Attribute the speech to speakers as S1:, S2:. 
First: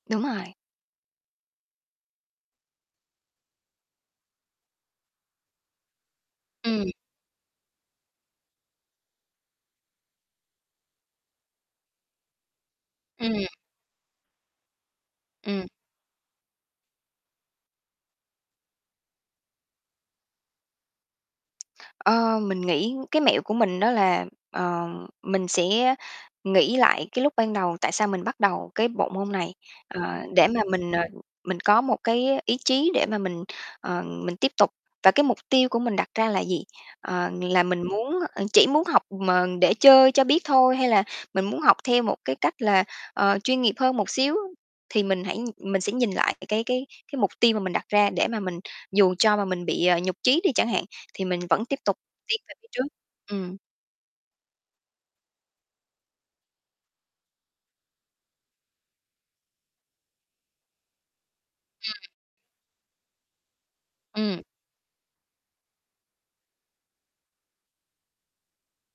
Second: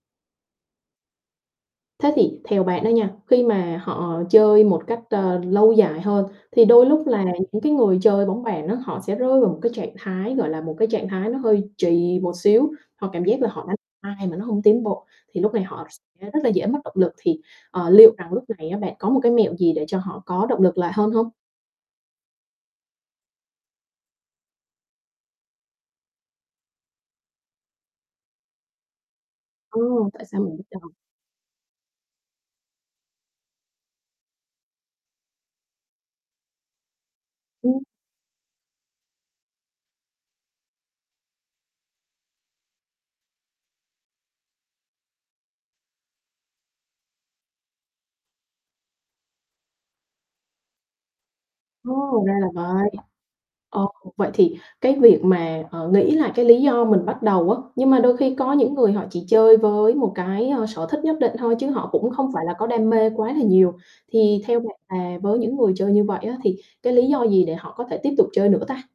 S1: Đúng rồi.
S2: Thế thì theo bạn đó nha, khi mà họ chơi một cách, ơ, lâu dài hơn thì đôi
S1: Ừm.
S2: lúc là những cái người chơi bóng bàn á họ sẽ rơi vào một cái trạng thái, gọi là, một cái trạng thái nó hơi trì một xíu, họ cảm giác
S1: Ừm.
S2: là họ đánh hoài mà nó hông tiến bộ thì lúc này
S1: Ừm.
S2: họ sẽ rất là dễ mất động lực thì, ờ, liệu rằng lúc này á bạn có một cái mẹo gì để cho họ có động lực lại hơn hông?
S1: Ờ, mình nghĩ cái mẹo của mình đó là, ờ, mình sẽ nghĩ lại cái lúc ban đầu tại sao mình bắt đầu cái bộ môn này, ờ,
S2: Ừm, tại sao
S1: để
S2: mình
S1: mà
S2: lựa chọn.
S1: mình, ờ, mình có một cái ý chí để mà mình, ờ, mình tiếp tục. Và, cái, mục tiêu của mình đặt ra là gì? Ờ, là
S2: Ừm.
S1: muốn, à chỉ muốn học mà để chơi cho biết thôi hay là mình muốn học theo một cái cách là, ờ, chuyên nghiệp hơn một xíu thì mình hãy mình sẽ nhìn lại cái cái cái mục tiêu mà mình đặt ra để mà mình dù cho mà mình bị, à, nhụt chí đi chẳng hạn, thì mình vẫn tiếp tục
S2: Ô, ra
S1: tiến
S2: là
S1: về phía trước,
S2: vậy.
S1: ừm.
S2: Ờ, vậy thì cái việc mà, ờ, nghĩ là cái lý do mình bắt đầu á, nhưng mà đôi khi có những người họ chỉ chơi với một cái, ơ, sở thích nhất định thôi chứ họ
S1: Ừm.
S2: cũng không phải là có đam mê quá là nhiều, thì
S1: Ừm.
S2: theo bạn là với những người chơi như vậy á thì cái lý do gì để họ có thể tiếp tục chơi nữa ta?